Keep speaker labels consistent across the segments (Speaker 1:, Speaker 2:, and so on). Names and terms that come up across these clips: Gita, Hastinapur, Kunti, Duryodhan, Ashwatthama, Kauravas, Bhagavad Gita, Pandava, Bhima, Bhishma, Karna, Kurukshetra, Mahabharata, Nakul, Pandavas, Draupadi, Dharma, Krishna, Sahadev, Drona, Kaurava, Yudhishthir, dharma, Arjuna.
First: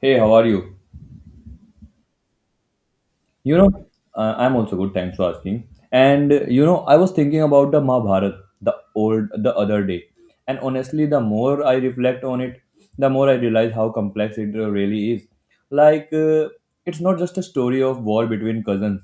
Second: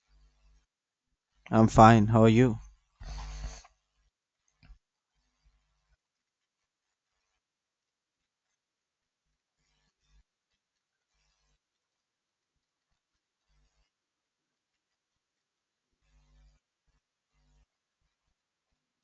Speaker 1: Hey, how are you?
Speaker 2: I'm fine. How are you?
Speaker 1: You know, I'm also good. Thanks for asking. And I was thinking about the Mahabharat the other day, and honestly, the more I reflect on it, the more I realize how complex it really is. Like, it's not just a story of war between cousins.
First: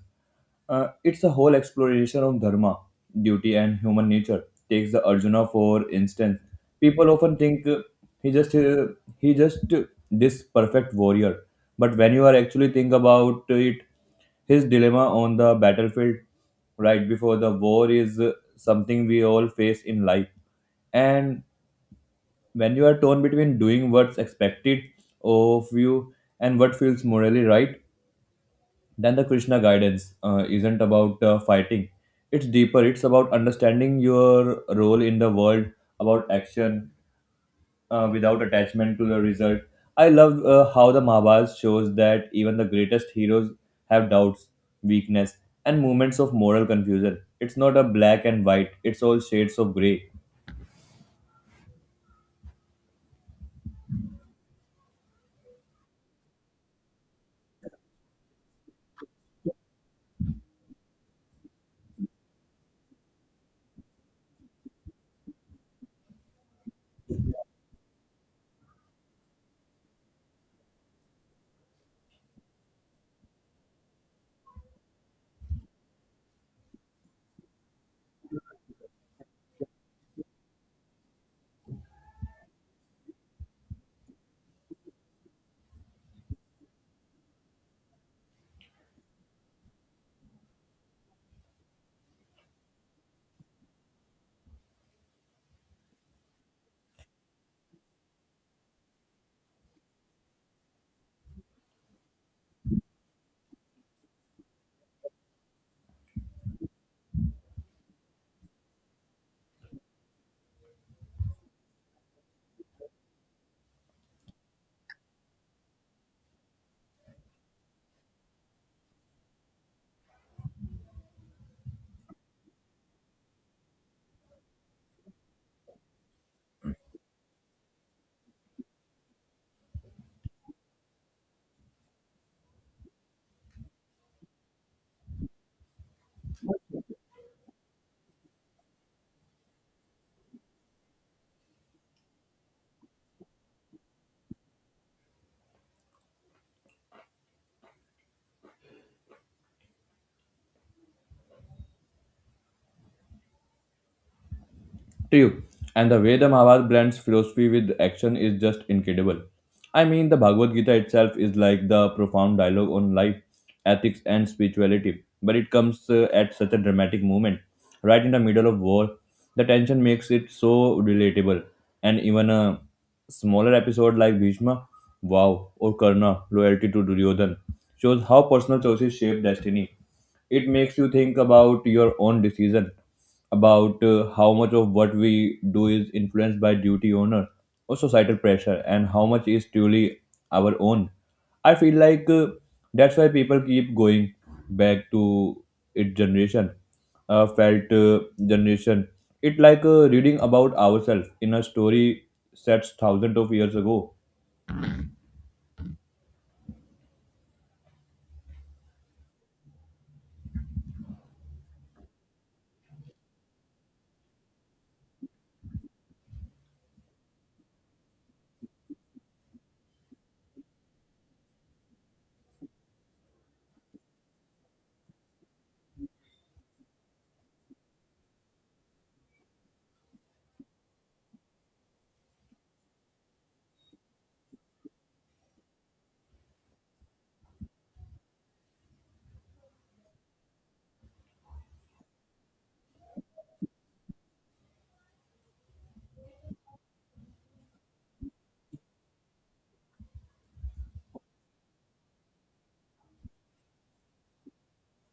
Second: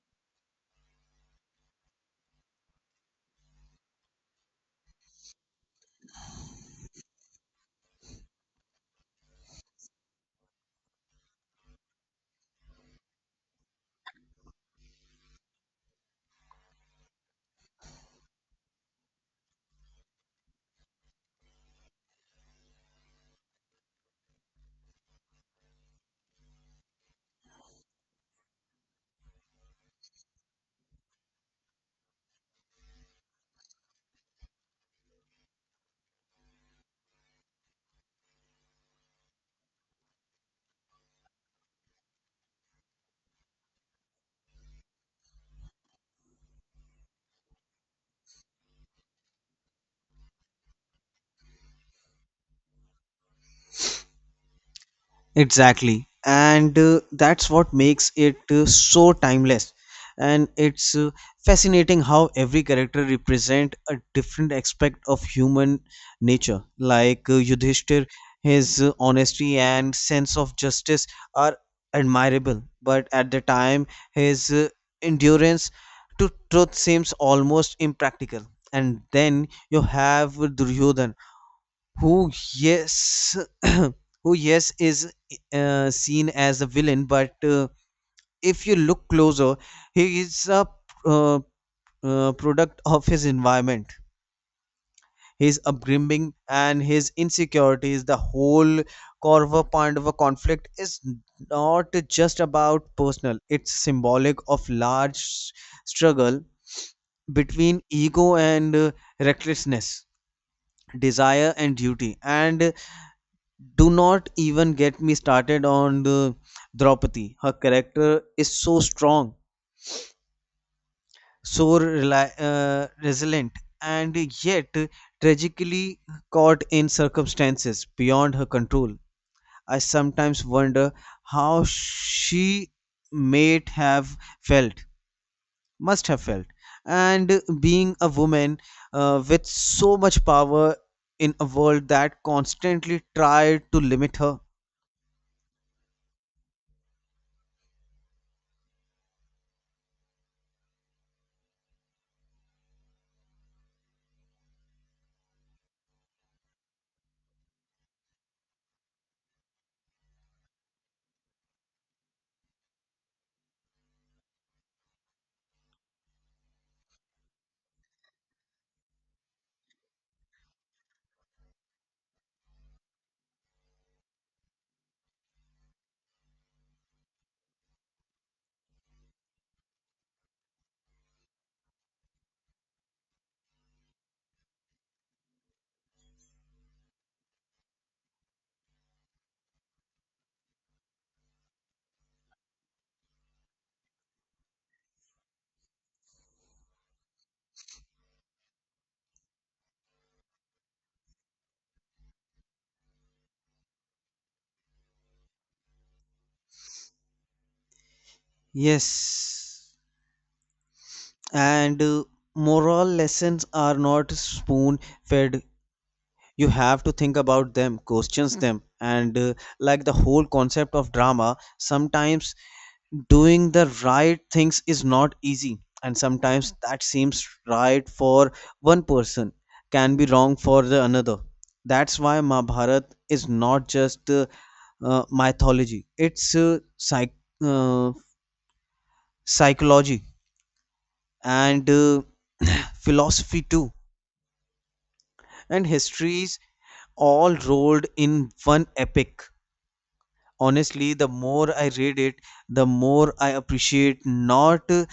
Speaker 1: It's a whole exploration of dharma, duty, and human nature. Takes the Arjuna for instance. People often think he just uh, he just this perfect warrior, but when you are actually think about it, his dilemma on the battlefield right before the war is something we all face in life. And when you are torn between doing what's expected of you and what feels morally right, then the Krishna guidance isn't about fighting. It's deeper, it's about understanding your role in the world, about action, without attachment to the result. I love how the Mahabharata shows that even the greatest heroes have doubts, weakness, and moments of moral confusion. It's not a black and white, it's all shades of grey.
Speaker 2: Exactly. And that's what makes it so timeless. And it's fascinating how every character represent a different aspect of human nature. Like Yudhishthir, his honesty and sense of justice are admirable, but at the time, his endurance to truth seems almost impractical. And then you have Duryodhan who yes who yes is seen as a villain but if you look closer he is a uh, product of his environment, his upbringing and his insecurities. The whole kaurava pandava conflict is not just about personal, it's symbolic of struggle between ego and recklessness, desire and duty. And do not even get me started on the Draupadi. Her character is so strong, so resilient, and yet tragically caught in circumstances beyond her control. I sometimes wonder how she might have felt, must have felt, and being a woman with so much power in a world that constantly tried to limit her.
Speaker 1: True. And the way the Mahabharata blends philosophy with action is just incredible. I mean, the Bhagavad Gita itself is like the profound dialogue on life, ethics, and spirituality. But it comes at such a dramatic moment, right in the middle of war. The tension makes it so relatable. And even a smaller episode like Bhishma, wow, or Karna, loyalty to Duryodhan, shows how personal choices shape destiny. It makes you think about your own decision about how much of what we do is influenced by duty honor, or societal pressure and how much is truly our own. I feel like that's why people keep going back to its generation felt generation, it like reading about ourselves in a story set thousands of years ago.
Speaker 2: Yes. And moral lessons are not spoon fed. You have to think about them, questions them, and like the whole concept of drama. Sometimes doing the right things is not easy, and sometimes that seems right for one person can be wrong for the another. That's why mahabharat is not just mythology, it's uh, psychology and philosophy too, and histories, all rolled in one epic. Honestly, the more I read it, the more I appreciate not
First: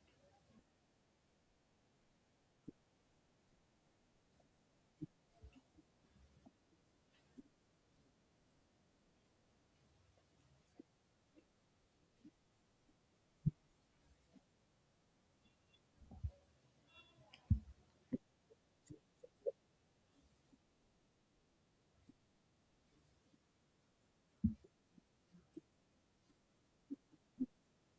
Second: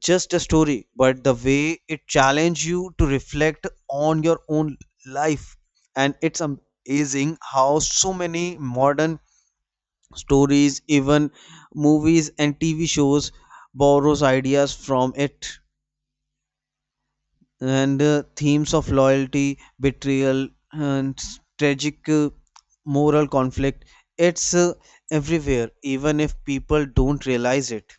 Speaker 2: just a story, but the way it challenges you to reflect on your own life. And it's amazing how so many modern stories, even movies and TV shows, borrows ideas from it. And themes of loyalty, betrayal, and tragic moral conflict. It's everywhere, even if people don't realize it.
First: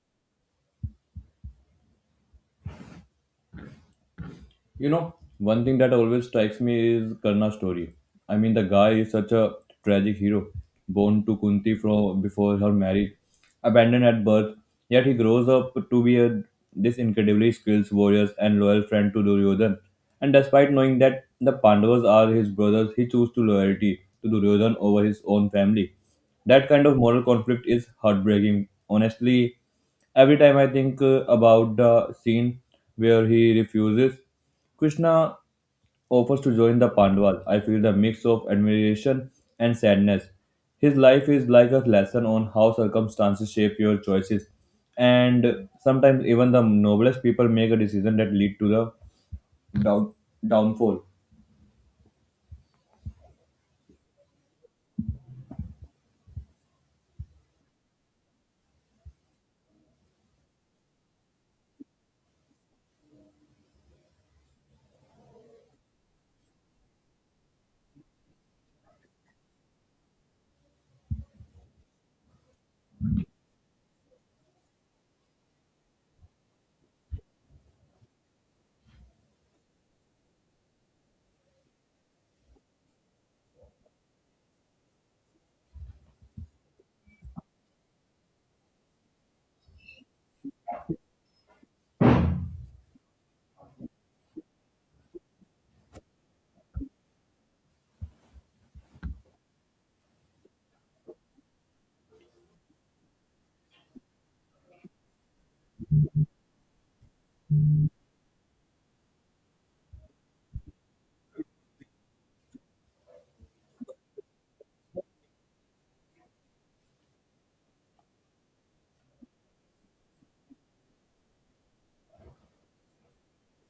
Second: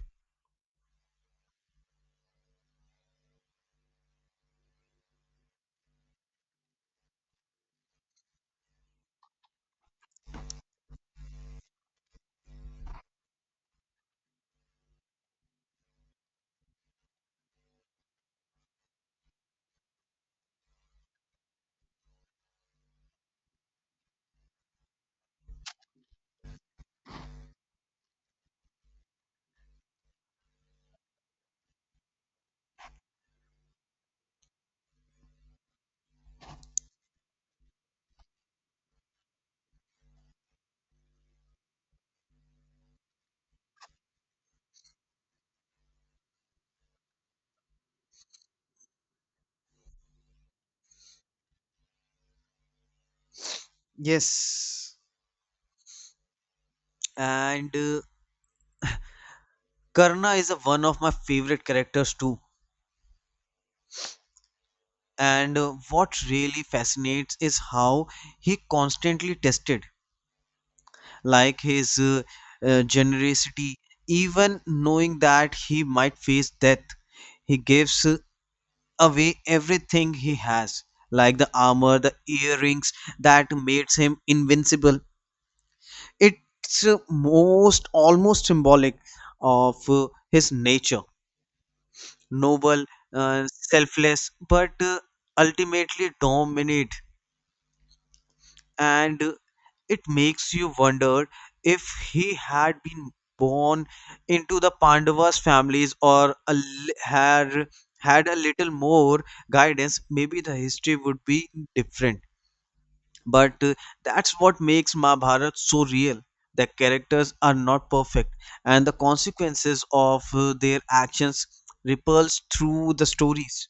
Speaker 1: You know, one thing that always strikes me is Karna's story. I mean, the guy is such a tragic hero, born to Kunti from before her marriage, abandoned at birth, yet he grows up to be a this incredibly skilled warrior and loyal friend to Duryodhan. And despite knowing that the Pandavas are his brothers, he chose to loyalty to Duryodhan over his own family. That kind of moral conflict is heartbreaking. Honestly, every time I think about the scene where he refuses. Krishna offers to join the Pandavas. I feel the mix of admiration and sadness. His life is like a lesson on how circumstances shape your choices, and sometimes even the noblest people make a decision that lead to the down- downfall.
Speaker 2: Yes, and Karna is a, one of my favorite characters too. And what really fascinates is how he constantly tested, like his generosity, even knowing that he might face death. He gives away everything he has, like the armor, the earrings that makes him invincible. It's most almost symbolic of his nature, noble, selfless, but ultimately dominant. And it makes you wonder if he had been born into the Pandavas' families or had had a little more guidance, maybe the history would be different. But that's what makes Mahabharata so real. The characters are not perfect, and the consequences of their actions ripples through the stories.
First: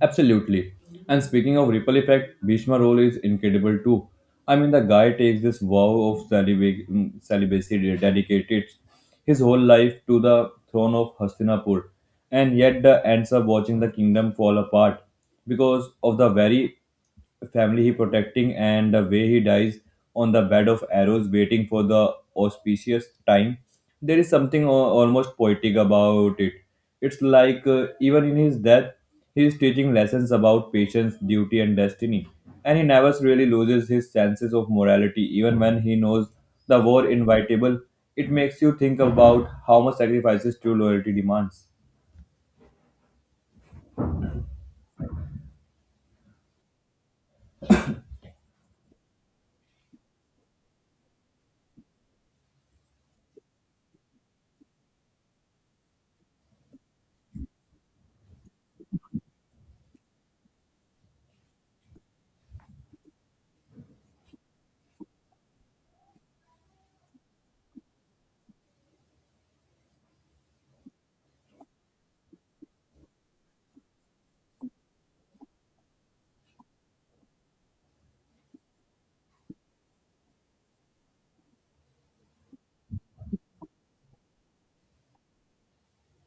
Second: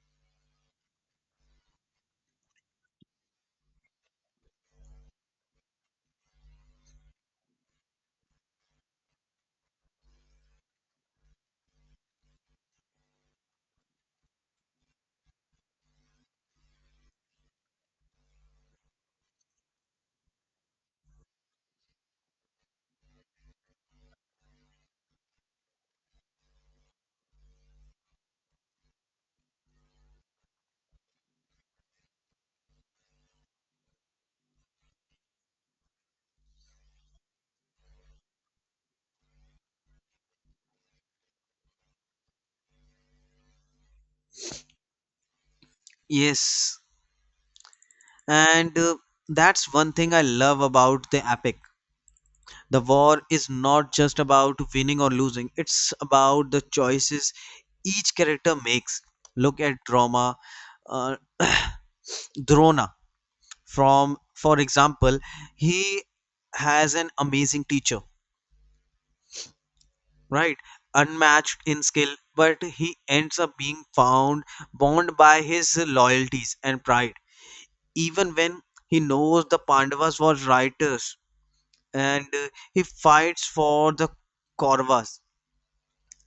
Speaker 1: Absolutely. And speaking of ripple effect, Bhishma role is incredible too. I mean, the guy takes this vow of celibacy, mm, celibacy, dedicated his whole life to the throne of Hastinapur, and yet the ends up watching the kingdom fall apart because of the very family he protecting, and the way he dies on the bed of arrows waiting for the auspicious time, there is something almost poetic about it. It's like even in his death he is teaching lessons about patience duty and destiny, and he never really loses his senses of morality even when he knows the war inevitable. It makes you think about how much sacrifices true loyalty demands.
Speaker 2: Yes, and that's one thing I love about the epic. The war is not just about winning or losing, it's about the choices each character makes. Look at uh, Drona. From, for example, he has an amazing teacher, right, unmatched in skill, but he ends up being found bound by his loyalties and pride, even when he knows the pandavas were writers, and he fights for the kauravas.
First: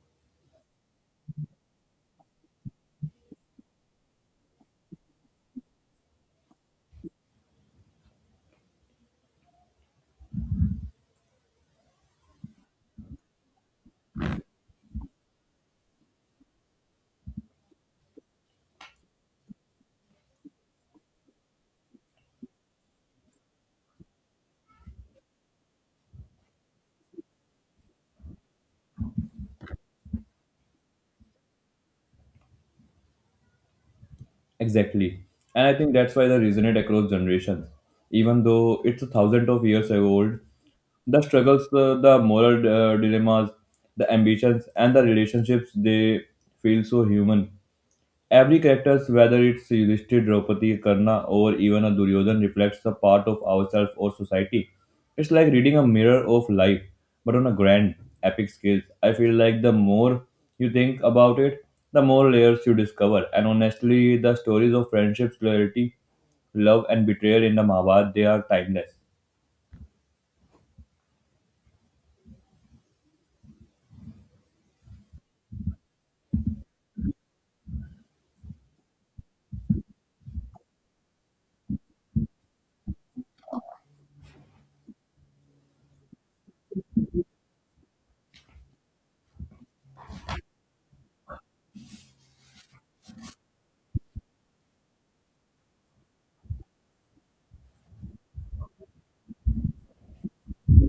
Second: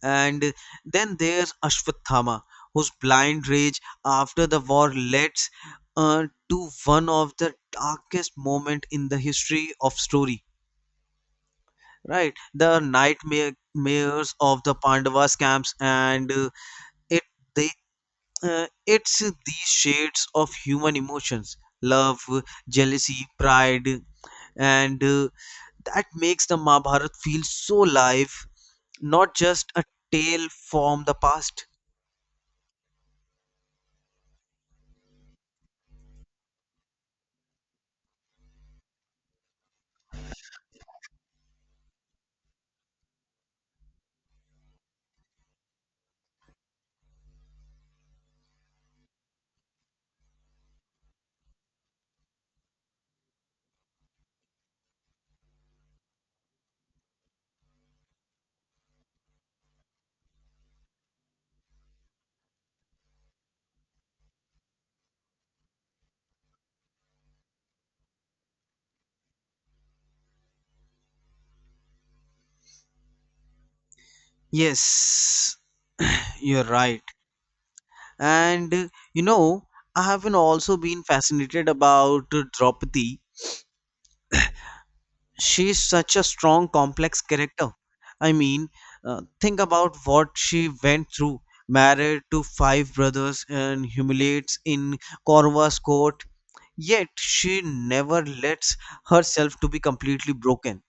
Speaker 2: And then there's ashwatthama whose blind rage after the war leads to one of the darkest moment in the history of story, right, the nightmares of the pandavas camps. And it they uh, it's these shades of human emotions, love, jealousy, pride, and that makes the mahabharat feel so live, not just a tale from the past.
Speaker 1: Exactly. And I think that's why they resonate across generations. Even though it's a thousand of years ago old, the struggles, the moral dilemmas, the ambitions, and the relationships, they feel so human. Every character, whether it's Yudhishthir, Draupadi, Karna, or even a Duryodhan, reflects a part of ourselves or society. It's like reading a mirror of life, but on a grand, epic scale. I feel like the more you think about it, the more layers you discover. And honestly, the stories of friendships, loyalty, love, and betrayal in the Mahabharata they are timeless.
Speaker 2: Yes, you're right. And you know, I have been also been fascinated about draupadi. She's such a strong complex character. I mean, think about what she went through, married to five brothers and humiliates in corva's court, yet she never lets herself to be completely broken.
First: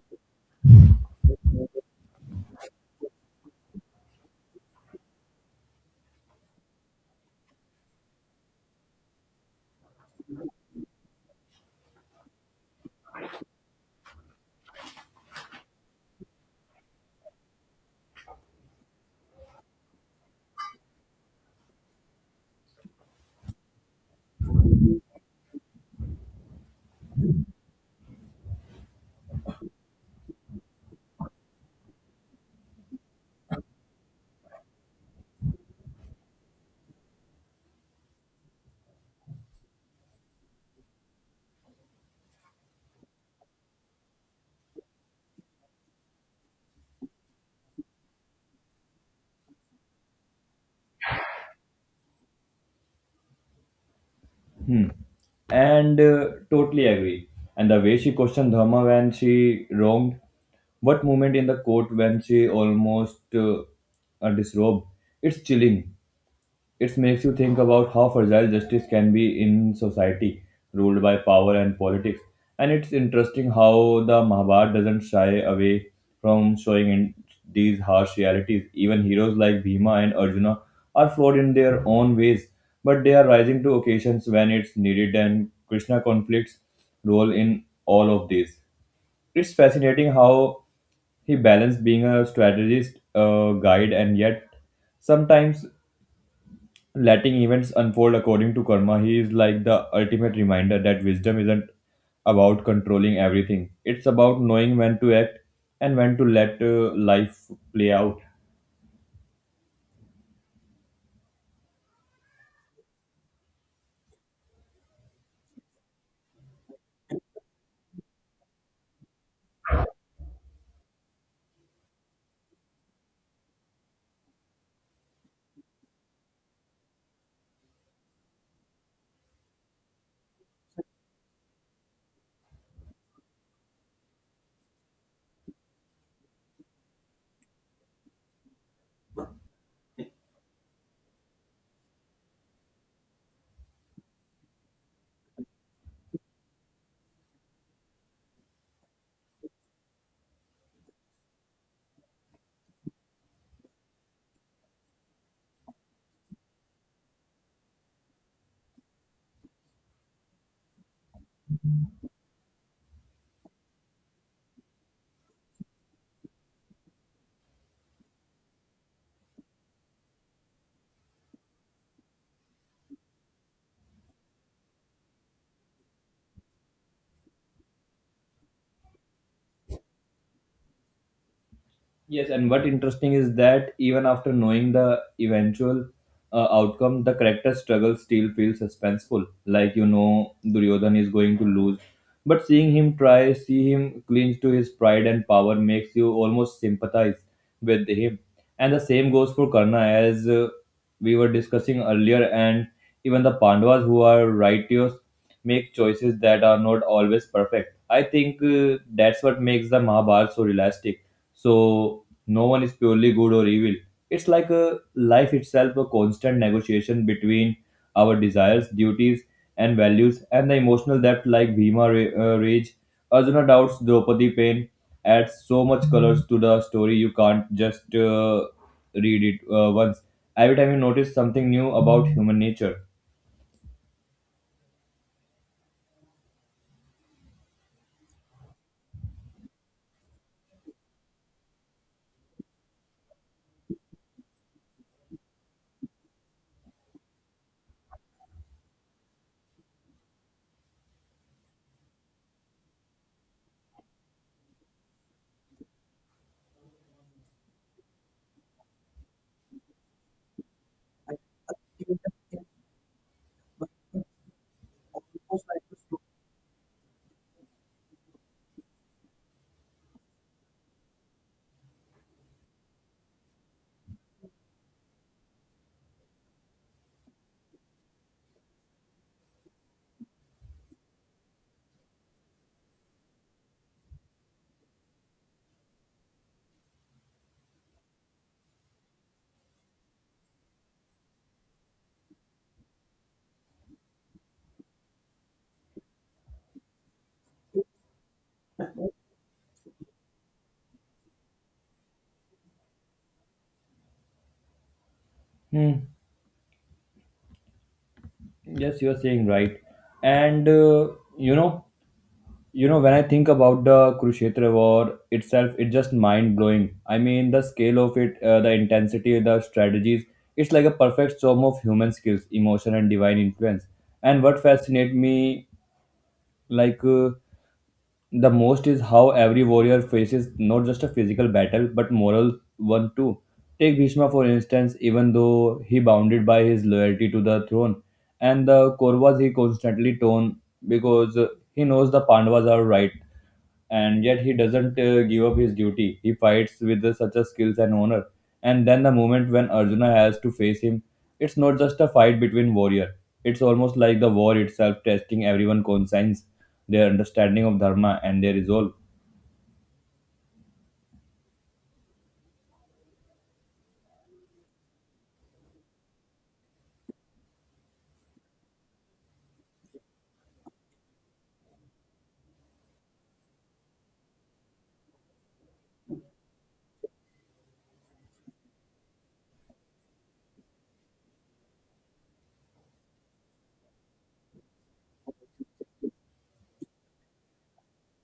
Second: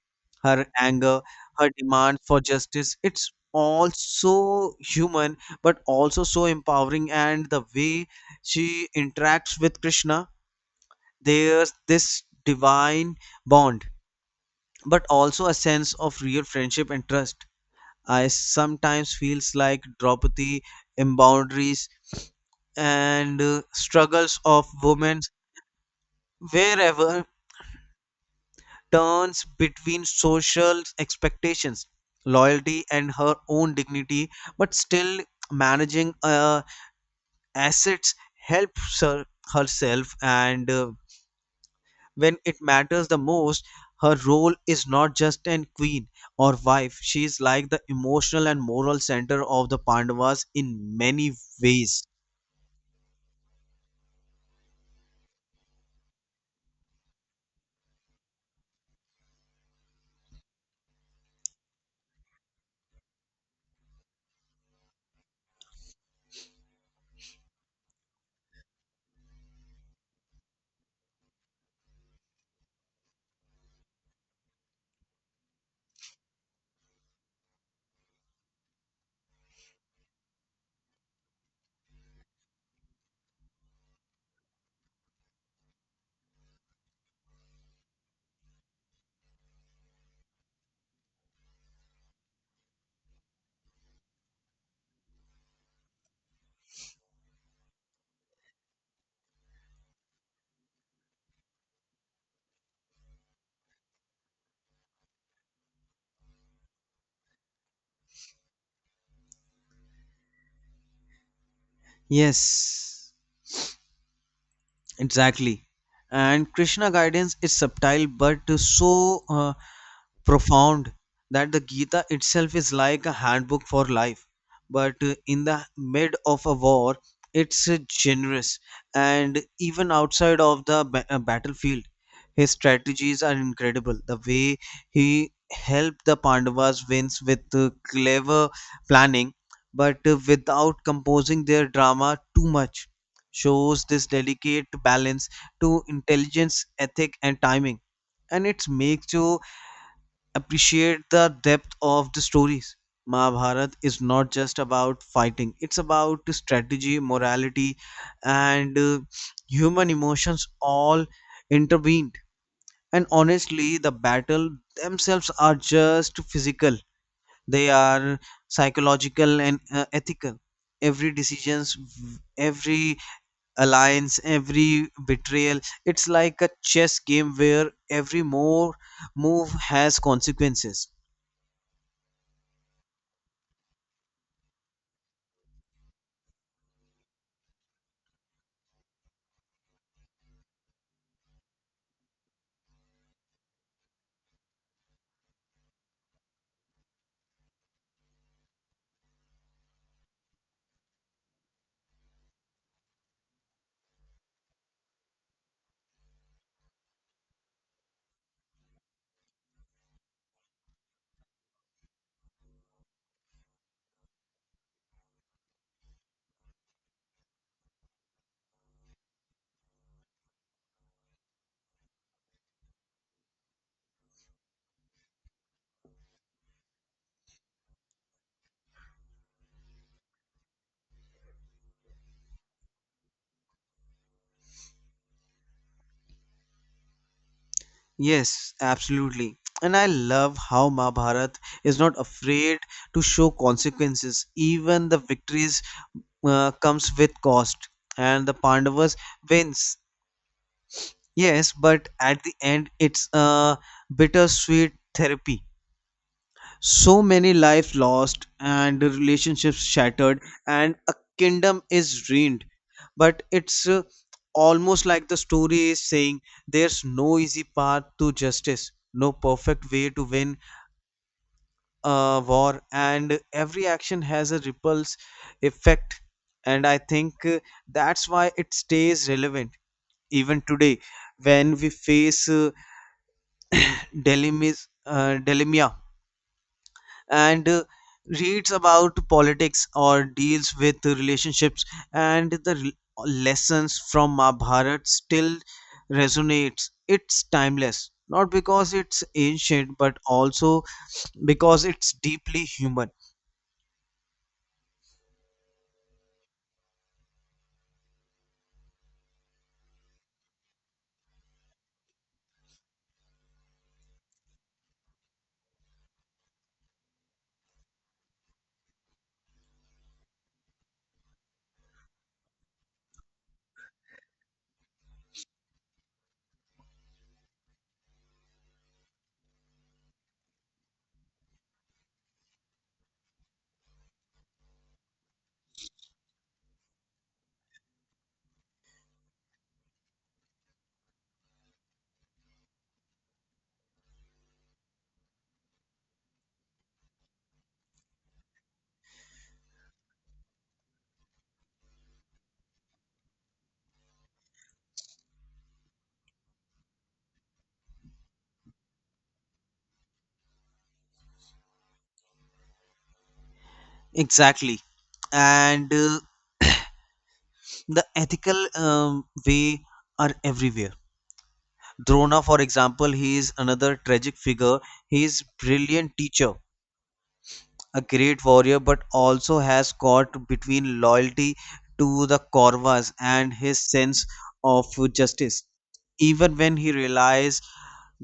Speaker 2: Her anger, her demand for justice, it's all so human, but also so empowering. And the way she interacts with krishna, there's this divine bond, but also a sense of real friendship and trust. I sometimes feels like Draupadi in boundaries and struggles of women wherever turns between social expectations, loyalty, and her own dignity, but still managing assets helps her herself, and when it matters the most, her role is not just an queen or wife. She is like the emotional and moral center of the pandavas in many ways.
Speaker 1: Hmm. And totally agree. And the way she questioned Dharma when she wronged, what moment in the court when she almost disrobed, it's chilling. It makes you think about how fragile justice can be in society ruled by power and politics. And it's interesting how the Mahabharata doesn't shy away from showing in these harsh realities. Even heroes like Bhima and Arjuna are flawed in their own ways, but they are rising to occasions when it's needed, and Krishna conflicts role in all of these. It's fascinating how he balanced being a strategist, a guide, and yet sometimes letting events unfold according to karma. He is like the ultimate reminder that wisdom isn't about controlling everything. It's about knowing when to act and when to let life play out.
Speaker 2: Yes, exactly. And krishna guidance is subtle but so profound, that the Gita itself is like a handbook for life. But in the mid of a war, it's generous. And even outside of the battlefield, his strategies are incredible. The way he helped the Pandavas wins with clever planning, but without composing their drama too much, shows this delicate balance to intelligence, ethic, and timing. And it makes you appreciate the depth of the stories. Mahabharata is not just about fighting, it's about strategy, morality, and human emotions all intervened. And honestly, the battle themselves are just physical, they are psychological and ethical. Every decisions, every alliance, every betrayal, it's like a chess game where every more move has consequences.
Speaker 1: Yes, and what interesting is that even after knowing the eventual outcome, the character's struggle still feels suspenseful. Like you know, Duryodhan is going to lose, but seeing him try, see him cling to his pride and power makes you almost sympathize with him. And the same goes for Karna, as we were discussing earlier, and even the Pandavas who are righteous make choices that are not always perfect. I think that's what makes the Mahabharata so realistic, so no one is purely good or evil. It's like a life itself, a constant negotiation between our desires duties and values. And the emotional depth like Bhima rage, Arjuna doubts, Draupadi pain, adds so much colors to the story. You can't just read it once, every time you notice something new about human nature.
Speaker 2: Yes, absolutely. And I love how Mahabharat is not afraid to show consequences. Even the victories comes with cost, and the Pandavas wins. Yes, but at the end, it's a bittersweet therapy. So many lives lost and relationships shattered, and a kingdom is ruined. But it's almost like the story is saying there's no easy path to justice, no perfect way to win a war, and every action has a ripples effect. And I think that's why it stays relevant even today, when we face dilemma, and reads about politics or deals with relationships. And the lessons from Mahabharat still resonates. It's timeless, not because it's ancient, but also because it's deeply human.
Speaker 1: Hmm. Yes you're saying right. And uh, you know you know, when I think about the Kurukshetra war itself, it's just mind blowing. I mean, the scale of it, the intensity, the strategies, it's like a perfect storm of human skills, emotion, and divine influence. And what fascinates me, like, uh, the most is how every warrior faces not just a physical battle, but moral one too. Take Bhishma, for instance, even though he bounded by his loyalty to the throne, and the Kauravas he constantly torn because he knows the Pandavas are right and yet he doesn't give up his duty. He fights with such a skills and honor. And then the moment when Arjuna has to face him, it's not just a fight between warrior. It's almost like the war itself testing everyone' conscience, their understanding of dharma and their resolve.
Speaker 2: Exactly. And the ethical way are everywhere. Drona, for example, he is another tragic figure. He is brilliant teacher, a great warrior, but also has caught between loyalty to the Kauravas and his sense of justice. Even when he realizes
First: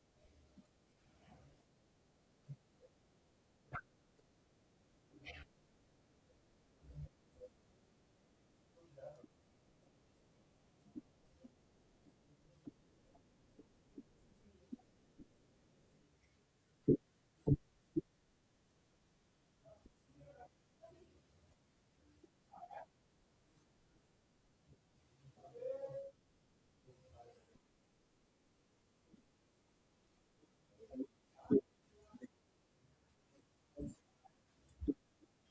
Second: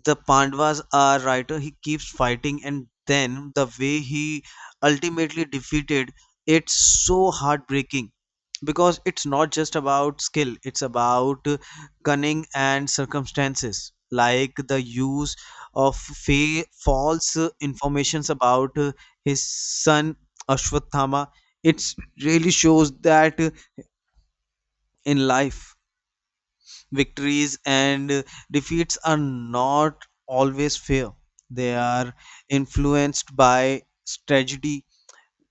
Speaker 2: the Pandavas are right, he keeps fighting, and then the way he ultimately defeated, it's so heartbreaking, because it's not just about skill, it's about cunning and circumstances, like the use of false informations about his son Ashwatthama. It really shows that in life victories and defeats are not always fair. They are influenced by strategy,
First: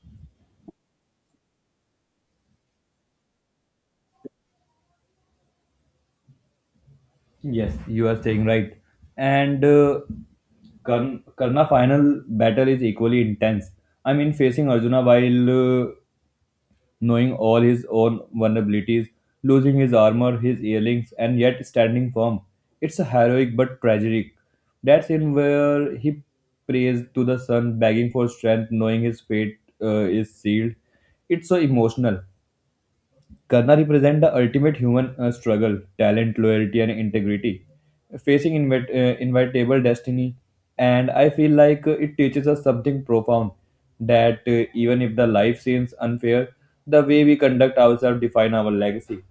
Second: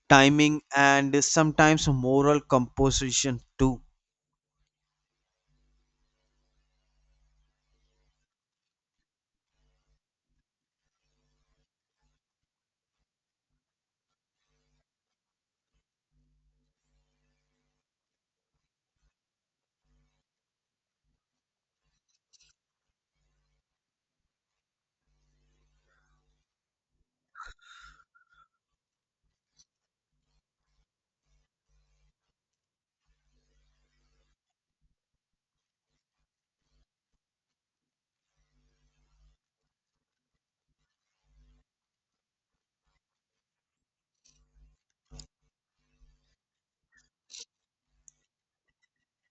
Speaker 2: timing, and sometimes moral composition too.
Speaker 1: Yes, you are saying right. And Karna final battle is equally intense. I mean, facing Arjuna while knowing all his own vulnerabilities, losing his armor, his earrings, and yet standing firm. It's a heroic but tragic. That scene where he prays to the sun, begging for strength, knowing his fate is sealed. It's so emotional. Karna represents the ultimate human struggle, talent, loyalty, and integrity, facing inevitable destiny. And I feel like it teaches us something profound that even if the life seems unfair, the way we conduct ourselves define our legacy.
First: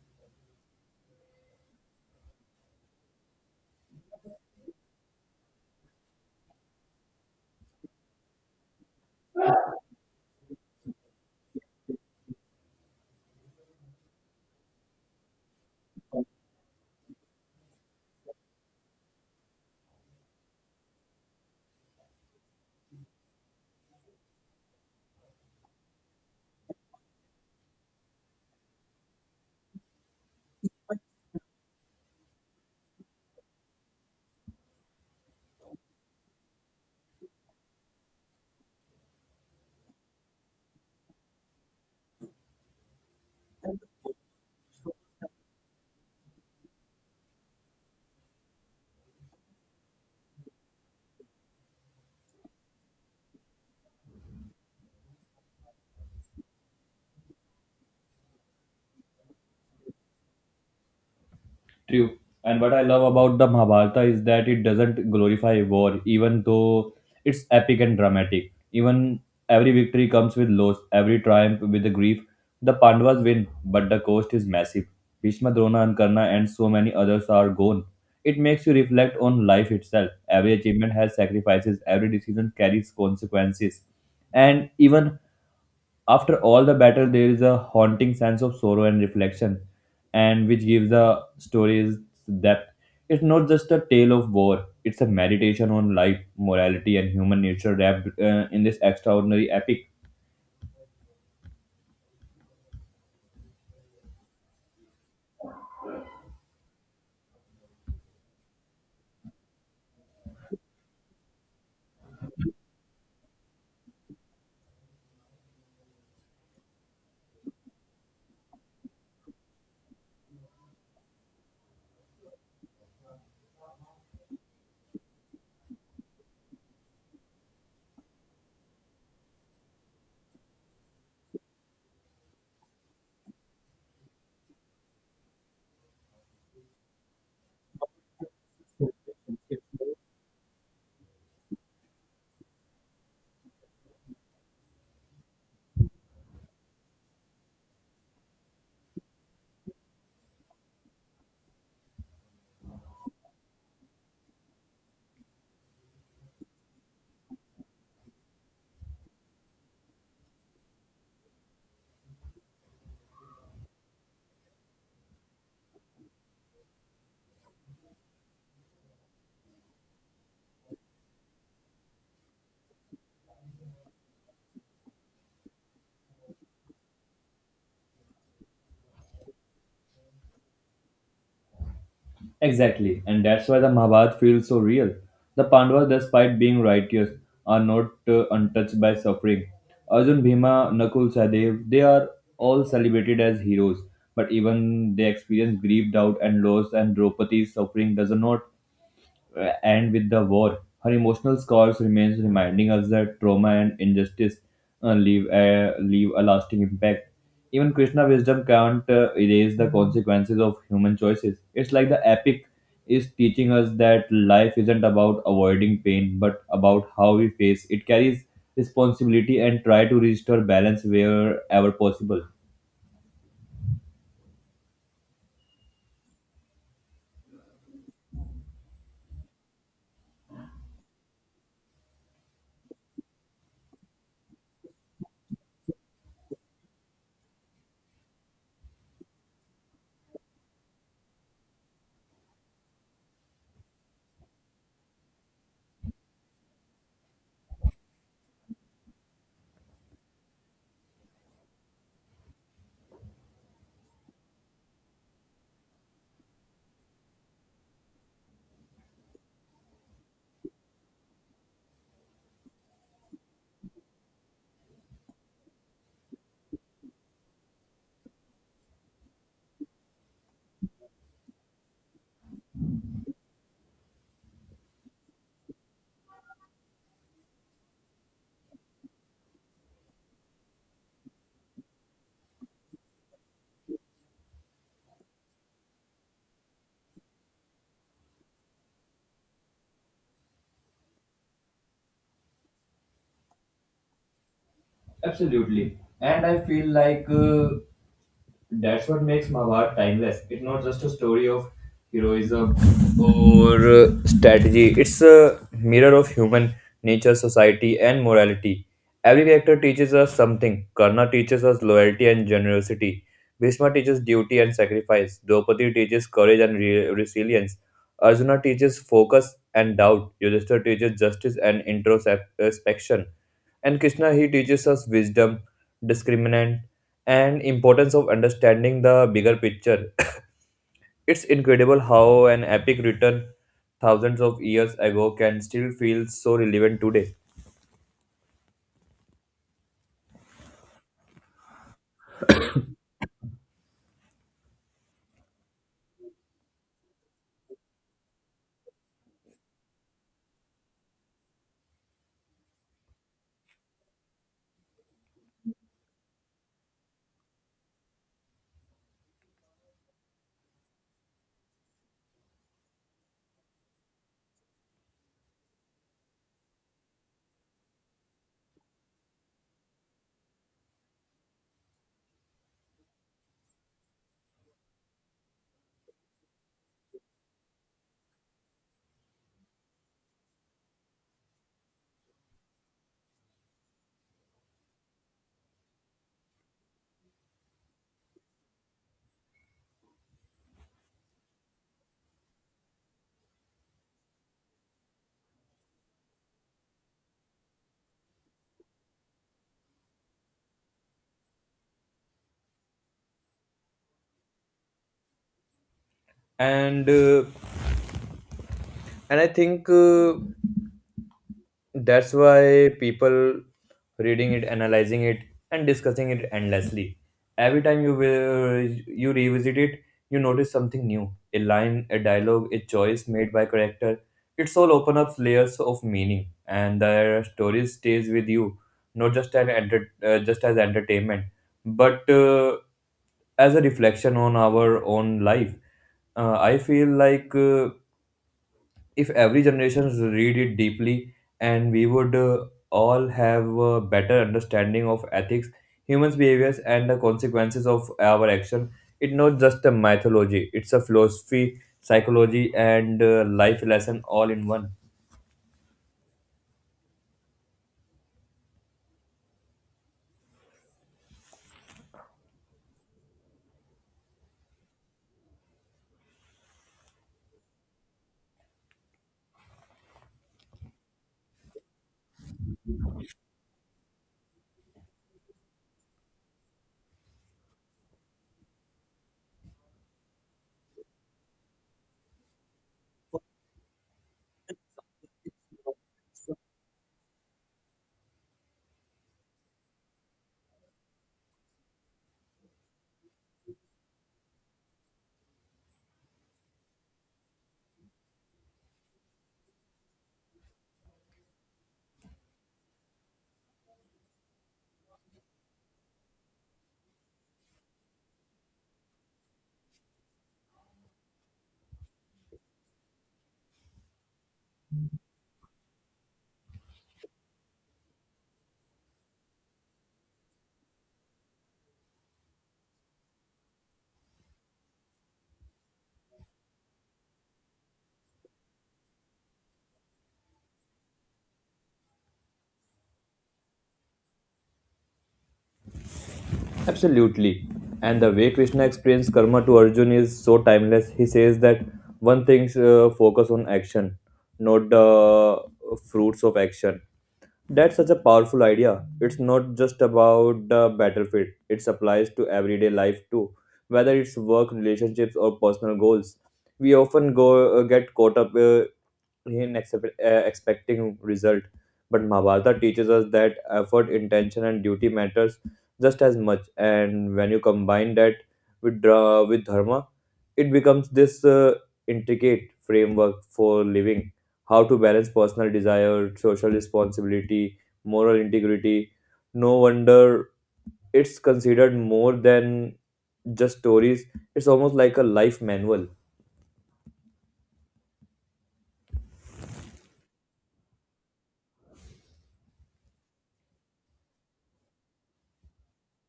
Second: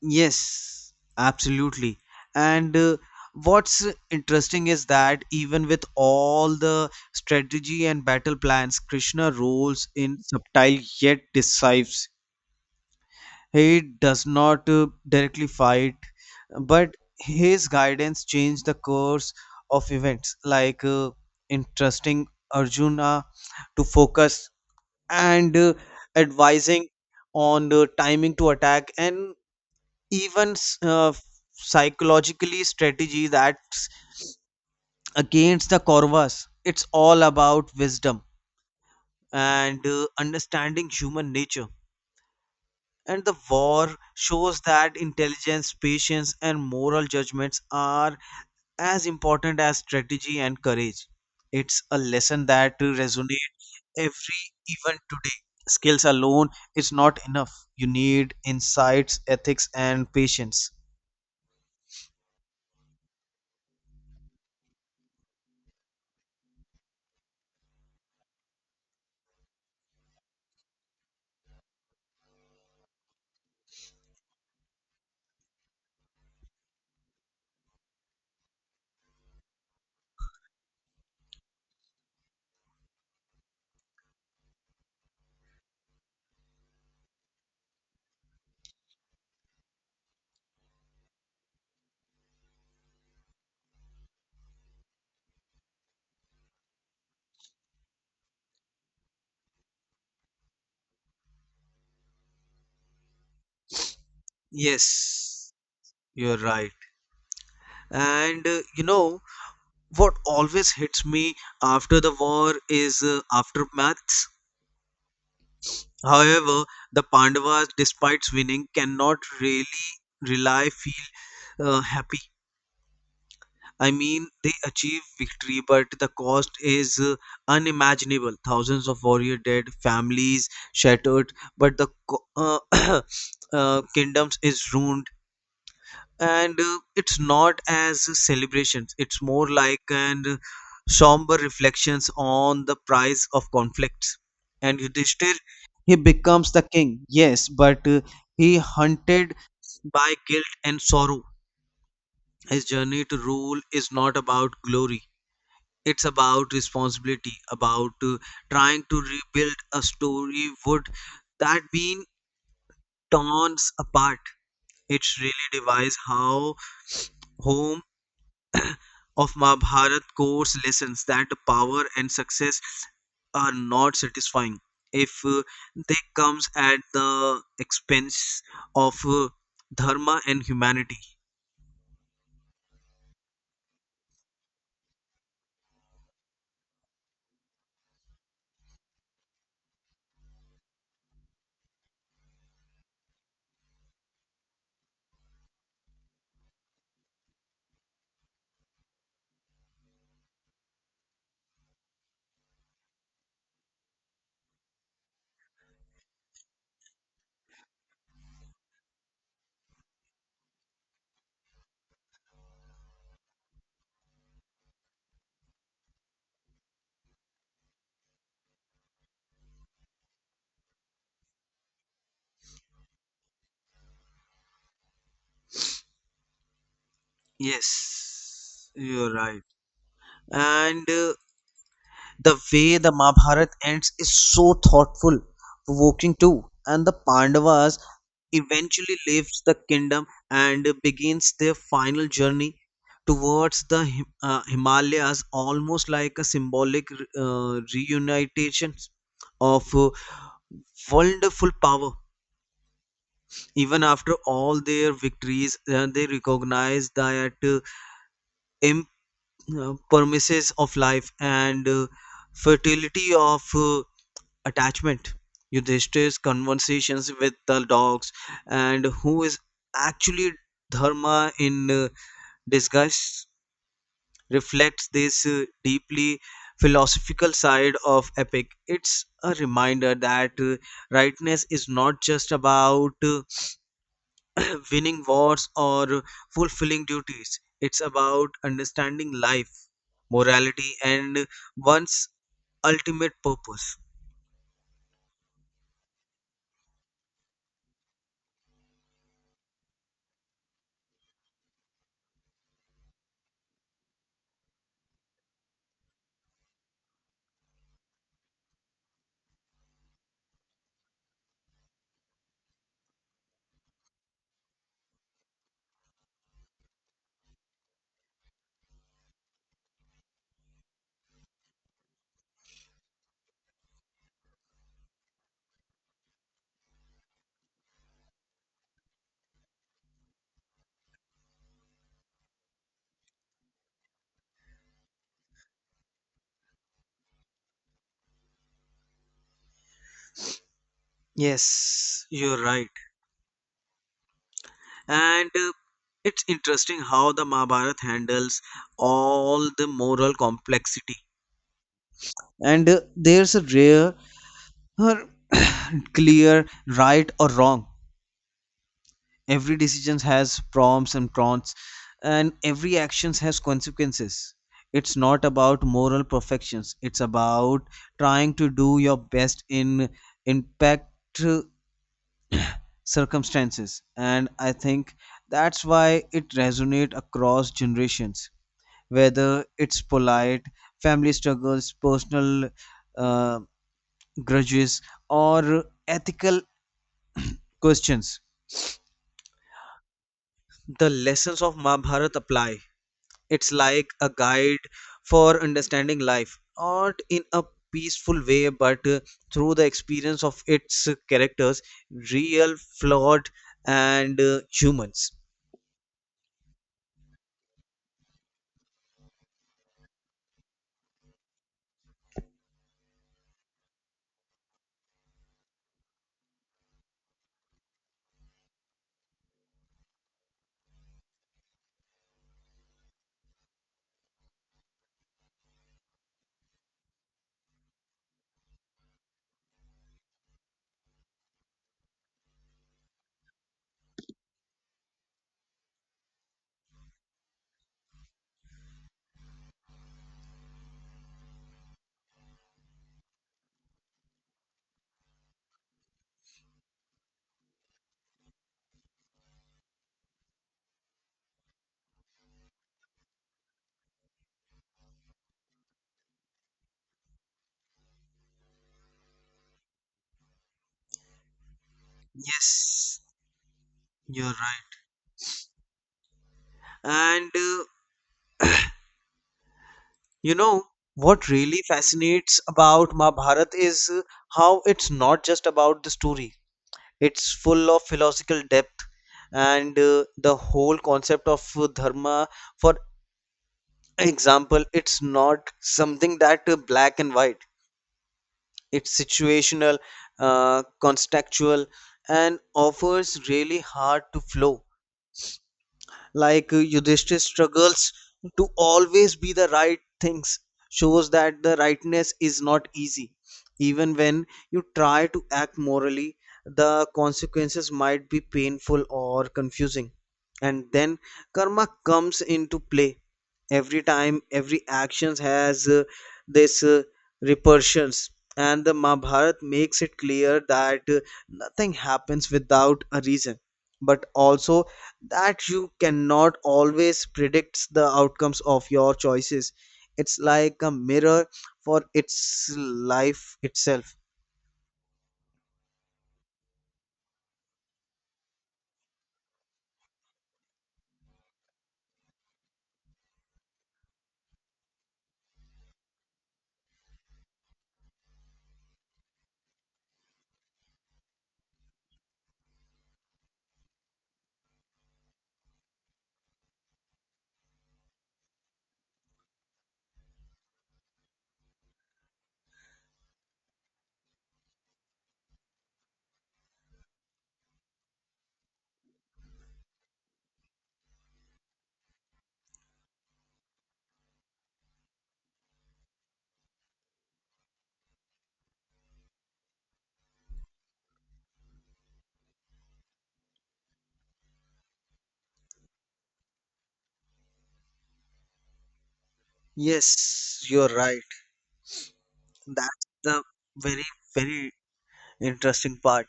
Speaker 2: Yes, absolutely. And what's interesting is that even with all the strategy and battle plans, Krishna rules in subtle yet decisive. He does not directly fight, but his guidance changed the course of events, like entrusting Arjuna to focus, and advising on the timing to attack, and even uh, psychologically strategy that's against the Kauravas. It's all about wisdom and understanding human nature. And the war shows that intelligence, patience, and moral judgments are as important as strategy and courage. It's a lesson that resonates every even today. Skills alone is not enough. You need insights, ethics, and patience.
Speaker 1: True. And what I love about the Mahabharata is that it doesn't glorify war, even though it's epic and dramatic. Even every victory comes with loss, every triumph with the grief. The Pandavas win, but the cost is massive. Bhishma, Drona, and Karna, and so many others are gone. It makes you reflect on life itself. Every achievement has sacrifices, every decision carries consequences. And even after all the battle, there is a haunting sense of sorrow and reflection, and which gives the stories depth. It's not just a tale of war; it's a meditation on life, morality, and human nature wrapped in this extraordinary epic.
Speaker 2: Yes, you're right. And you know what always hits me after the war is aftermath. However, the Pandavas, despite winning, cannot really rely feel happy. I mean, they achieve victory, but the cost is unimaginable. Thousands of warrior dead, families shattered, but the kingdoms is ruined. And it's not as celebrations, it's more like an somber reflections on the price of conflicts. And yudhishthir, he becomes the king, yes, but he hunted by guilt and sorrow. His journey to rule is not about glory, it's about responsibility, about trying to rebuild a story would that been torn apart. It's really device how home of Mahabharat course lessons that power and success are not satisfying if they comes at the expense of dharma and humanity.
Speaker 1: Exactly, and that's why the Mahabharata feels so real. The Pandavas, despite being righteous, are not untouched by suffering. Arjun, Bhima, Nakul, sahadev they are all celebrated as heroes, but even they experience grief, doubt, and loss, and Draupadi's suffering does not and with the war. Her emotional scars remains reminding us that trauma and injustice leave a leave a lasting impact. Even Krishna wisdom can't erase the consequences of human choices. It's like the epic is teaching us that life isn't about avoiding pain, but about how we face it. Carries responsibility and try to restore balance wherever possible.
Speaker 2: Yes, you're right. And the way the Mahabharata ends is so thoughtful, provoking too. And the Pandavas eventually leaves the kingdom and begins their final journey towards the Himalayas, almost like a symbolic reunification of wonderful power. Even after all their victories, they recognize that imp- promises of life and fertility of attachment. Yudhishthir's conversations with the dogs, and who is actually dharma in disguise, reflects this deeply philosophical side of epic. It's a reminder that rightness is not just about winning wars or fulfilling duties, it's about understanding life, morality, and one's ultimate purpose.
Speaker 1: Absolutely. And I feel like that's what makes Mahabharata timeless. It's not just a story of heroism or strategy, it's a mirror of human nature, society, and morality. Every character teaches us something. Karna teaches us loyalty and generosity. Bhishma teaches duty and sacrifice. Draupadi teaches courage and resilience. Arjuna teaches focus and doubt. Yudhishthir teaches justice and introspection. And Krishna, he teaches us wisdom, discriminant, and importance of understanding the bigger picture. It's incredible how an epic written thousands of years ago can still feel so relevant today.
Speaker 2: Yes, you're right. And it's interesting how the Mahabharata handles all the moral complexity. And there's a rare or clear right or wrong. Every decision has prompts and cons, and every action has consequences. It's not about moral perfections, it's about trying to do your best in impact uh, circumstances. And I think that's why it resonates across generations, whether it's polite, family struggles, personal uh, grudges, or ethical questions. The lessons of Mahabharata apply. It's like a guide for understanding life, not in a peaceful way, but through the experience of its characters, real, flawed, and humans.
Speaker 1: And uh, and I think. That's why people reading it, analyzing it, and discussing it endlessly. Every time you will you revisit it you notice something new, a line, a dialogue, a choice made by character. It's all open up layers of meaning and the story stays with you, not just as just as entertainment, but as a reflection on our own life. I feel like if every generation read it deeply, and we would all have a better understanding of ethics, humans behaviors, and the consequences of our action. It's not just a mythology, it's a philosophy, psychology, and life lesson all in one.
Speaker 2: Yes, you're right. And You know, what really fascinates about Mahabharata is how it's not just about the story. It's full of philosophical depth and the whole concept of dharma. For example, it's not something that black and white. It's situational, contextual, and offers really hard to flow. Like Yudhishthir struggles to always be the right things shows that the rightness is not easy even when you try to act morally, the consequences might be painful or confusing. And then karma comes into play. Every time, every action has this repercussions, and the Mahabharata makes it clear that nothing happens without a reason, but also that you cannot always predict the outcomes of your choices. It's like a mirror for its life itself.
Speaker 1: Absolutely. And the way Krishna explains karma to Arjun is so timeless. He says that one thing, focus on action, not the fruits of action. That's such a powerful idea. It's not just about the battlefield, it applies to everyday life too, whether it's work, relationships, or personal goals. We often go get caught up in expecting result, but Mahabharata teaches us that effort, intention, and duty matters just as much. And when you combine that with dharma, it becomes this intricate framework for living, how to balance personal desire, social responsibility, moral integrity. No wonder it's considered more than just stories, it's almost like a life manual.
Speaker 2: Yes, you're right. That's the very very interesting part.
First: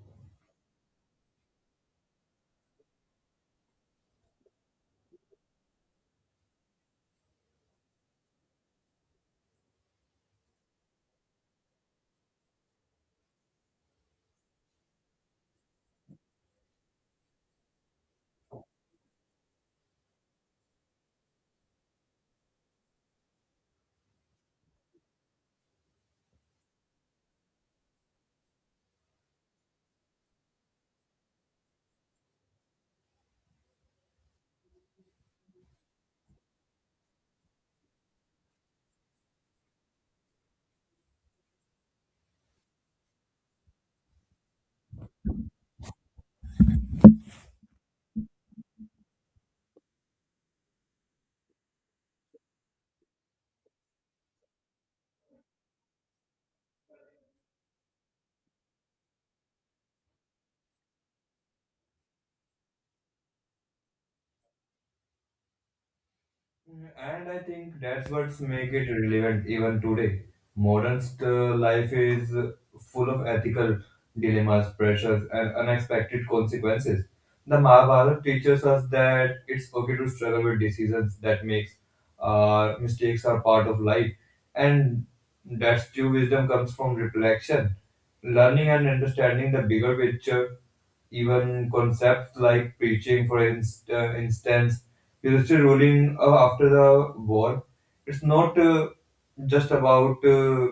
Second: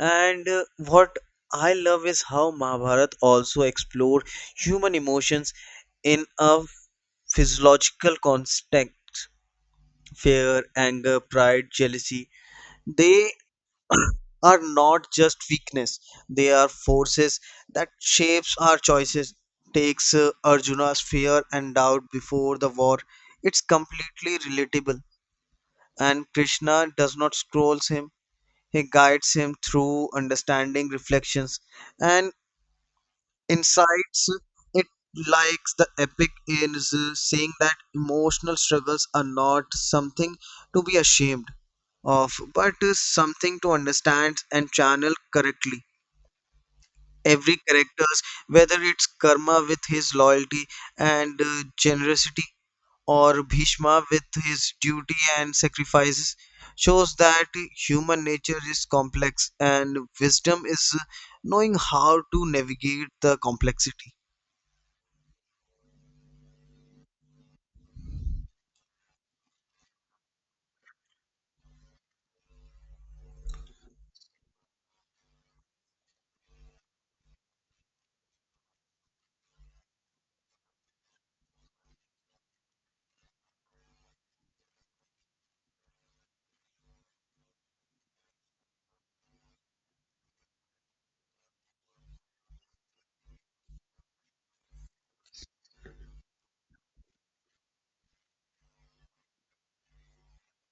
Speaker 2: And what I love is how Mahabharat also explored human emotions in a physiological context. Fear, anger, pride, jealousy, they are not just weakness, they are forces that shapes our choices. Takes Arjuna's fear and doubt before the war. It's completely relatable, and Krishna does not scolds him. He guides him through understanding, reflections, and insights. It likes the epic is saying that emotional struggles are not something to be ashamed of, but is something to understand and channel correctly. Every characters, whether it's Karma with his loyalty and generosity, or Bhishma with his duty and sacrifices, shows that human nature is complex and wisdom is knowing how to navigate the complexity.
Speaker 1: And I think that's what's make it relevant even today. Modern life is full of ethical dilemmas, pressures, and unexpected consequences. The Mahabharata teaches us that it's okay to struggle with decisions that makes mistakes are part of life, and that's true wisdom comes from reflection, learning, and understanding the bigger picture. Even concepts like preaching, for instance, he was still ruling after the war. It's not just about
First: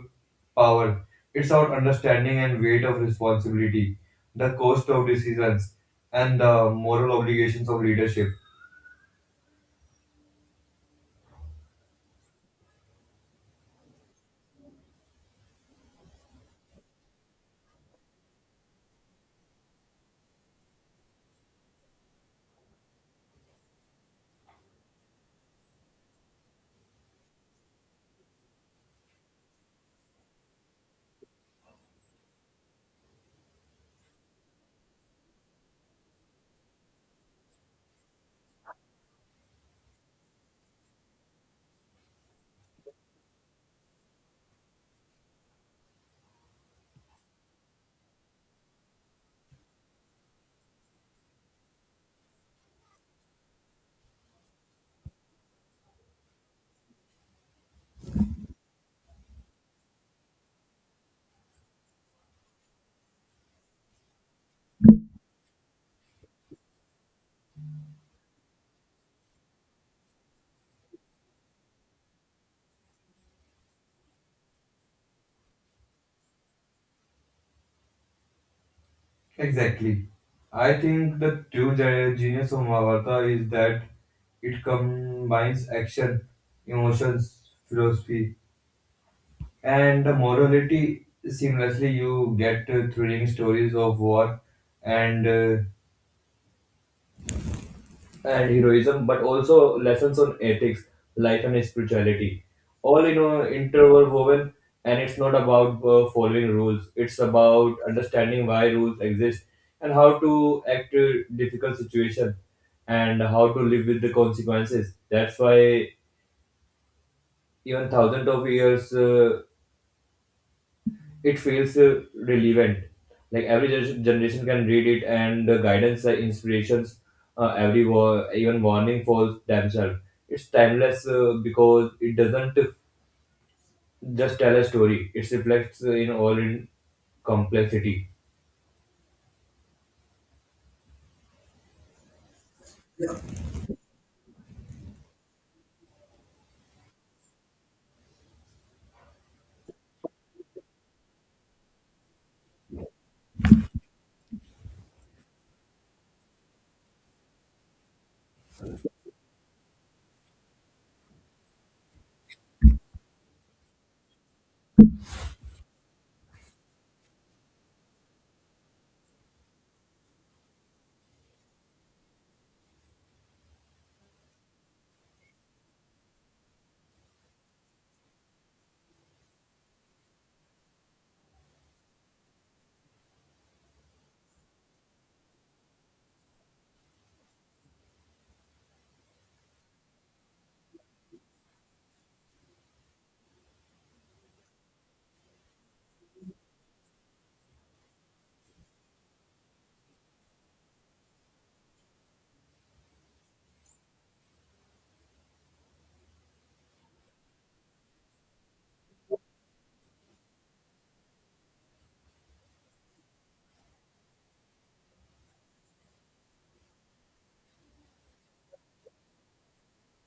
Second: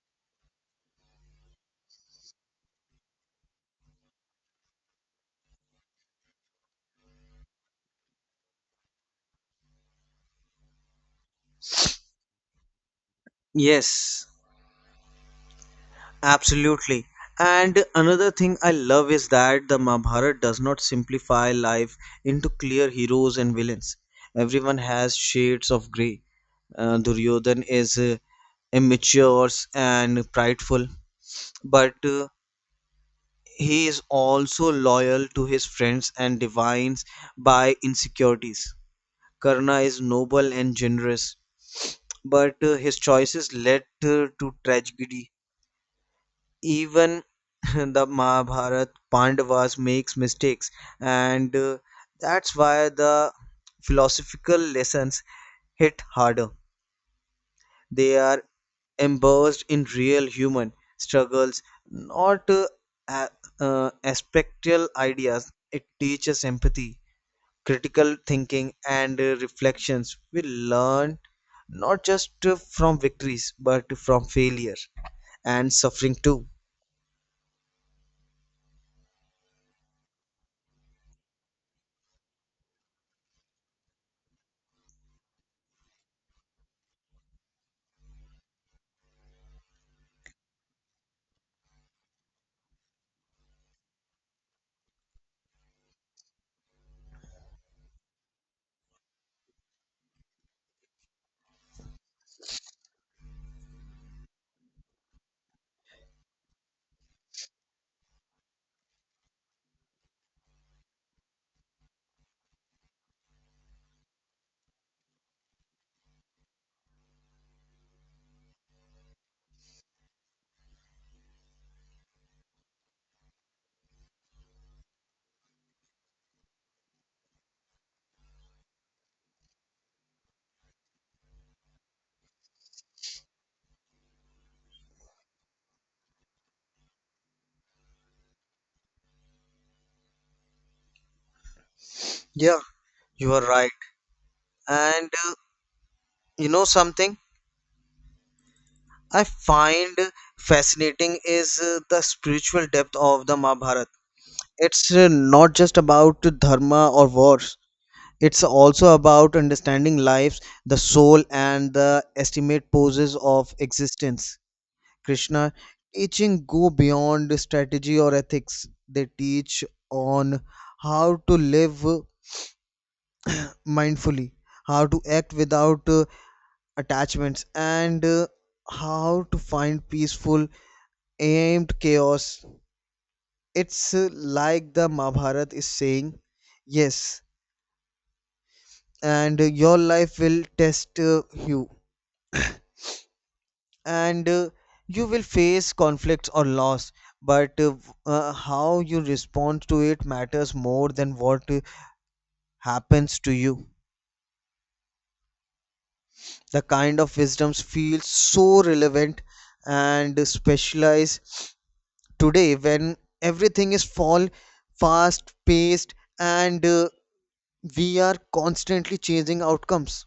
Speaker 1: power, it's about understanding and weight of responsibility, the cost of decisions, and the moral obligations of leadership.
Speaker 2: Yes, absolutely. And another thing I love is that the Mahabharata does not simplify life into clear heroes and villains. Everyone has shades of grey. Duryodhan is immature and prideful, but he is also loyal to his friends and divines by insecurities. Karna is noble and generous, but his choices led to tragedy. Even the Mahabharata Pandavas makes mistakes, and that's why the philosophical lessons hit harder. They are immersed in real human struggles, not a- aspectual ideas. It teaches empathy, critical thinking, and reflections. We learn not just from victories, but from failure and suffering too.
Speaker 1: Exactly. I think the true genius of Mahabharata is that it combines action, emotions, philosophy, and the morality seamlessly. You get thrilling stories of war and uh, and heroism, but also lessons on ethics, life, and spirituality. All in a interwoven, and it's not about following rules. It's about understanding why rules exist and how to act in difficult situations and how to live with the consequences. That's why even thousands of years, it feels relevant. Like every generation can read it, and the guidance, the inspirations, every war even warning for themselves. It's timeless, because it doesn't just tell a story, it reflects in all in complexity.
Speaker 2: Yeah, you are right. And you know something I find fascinating is the spiritual depth of the Mahabharata. It's not just about dharma or wars, it's also about understanding lives, the soul, and the estimate poses of existence. Krishna teaching go beyond strategy or ethics. They teach on how to live mindfully, how to act without attachments, and how to find peaceful aimed chaos. It's like the Mahabharata is saying yes, and your life will test you, and you will face conflicts or loss. But how you respond to it matters more than what happens to you. The kind of wisdoms feels so relevant and specialized today, when everything is fall fast paced, and we are constantly chasing outcomes.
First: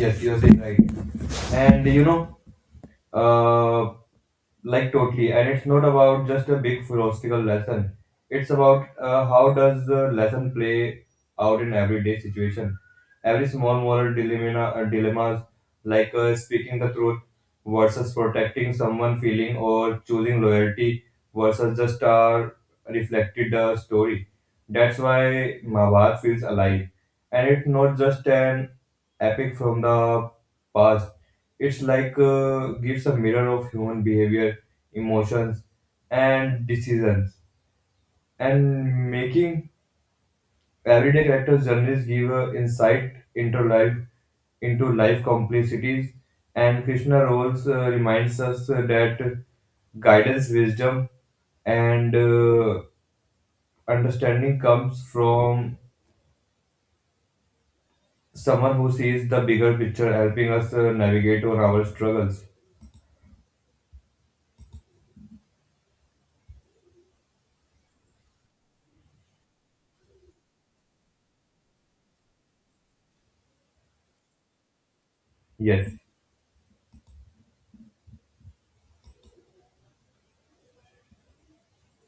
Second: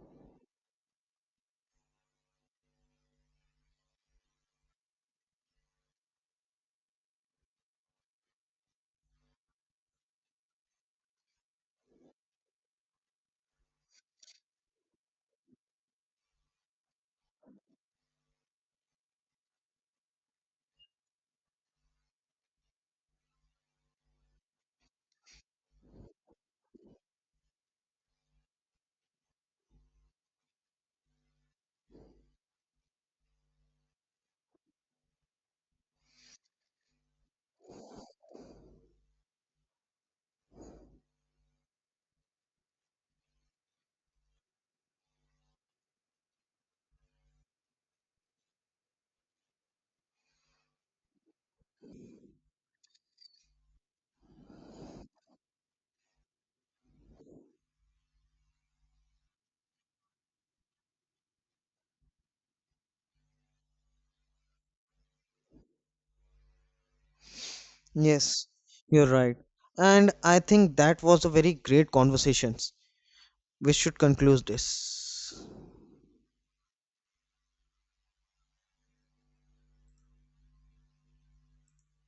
Speaker 1: Yes, you're saying right. And you know, uh, like totally. And it's not about just a big philosophical lesson, it's about how does the lesson play out in everyday situation. Every small moral dilemmas like speaking the truth versus protecting someone feeling, or choosing loyalty versus just a reflected story. That's why Mahabharata feels alive, and it's not just an epic from the past. It's like gives a mirror of human behavior, emotions, and decisions, and making everyday characters' journeys give a insight into life complexities. And Krishna roles reminds us that guidance, wisdom, and understanding comes from someone who sees the bigger picture, helping us navigate on our struggles.
Speaker 2: Yes, you're right. And I think that was a very great conversation. We should conclude this.
Speaker 1: Yes.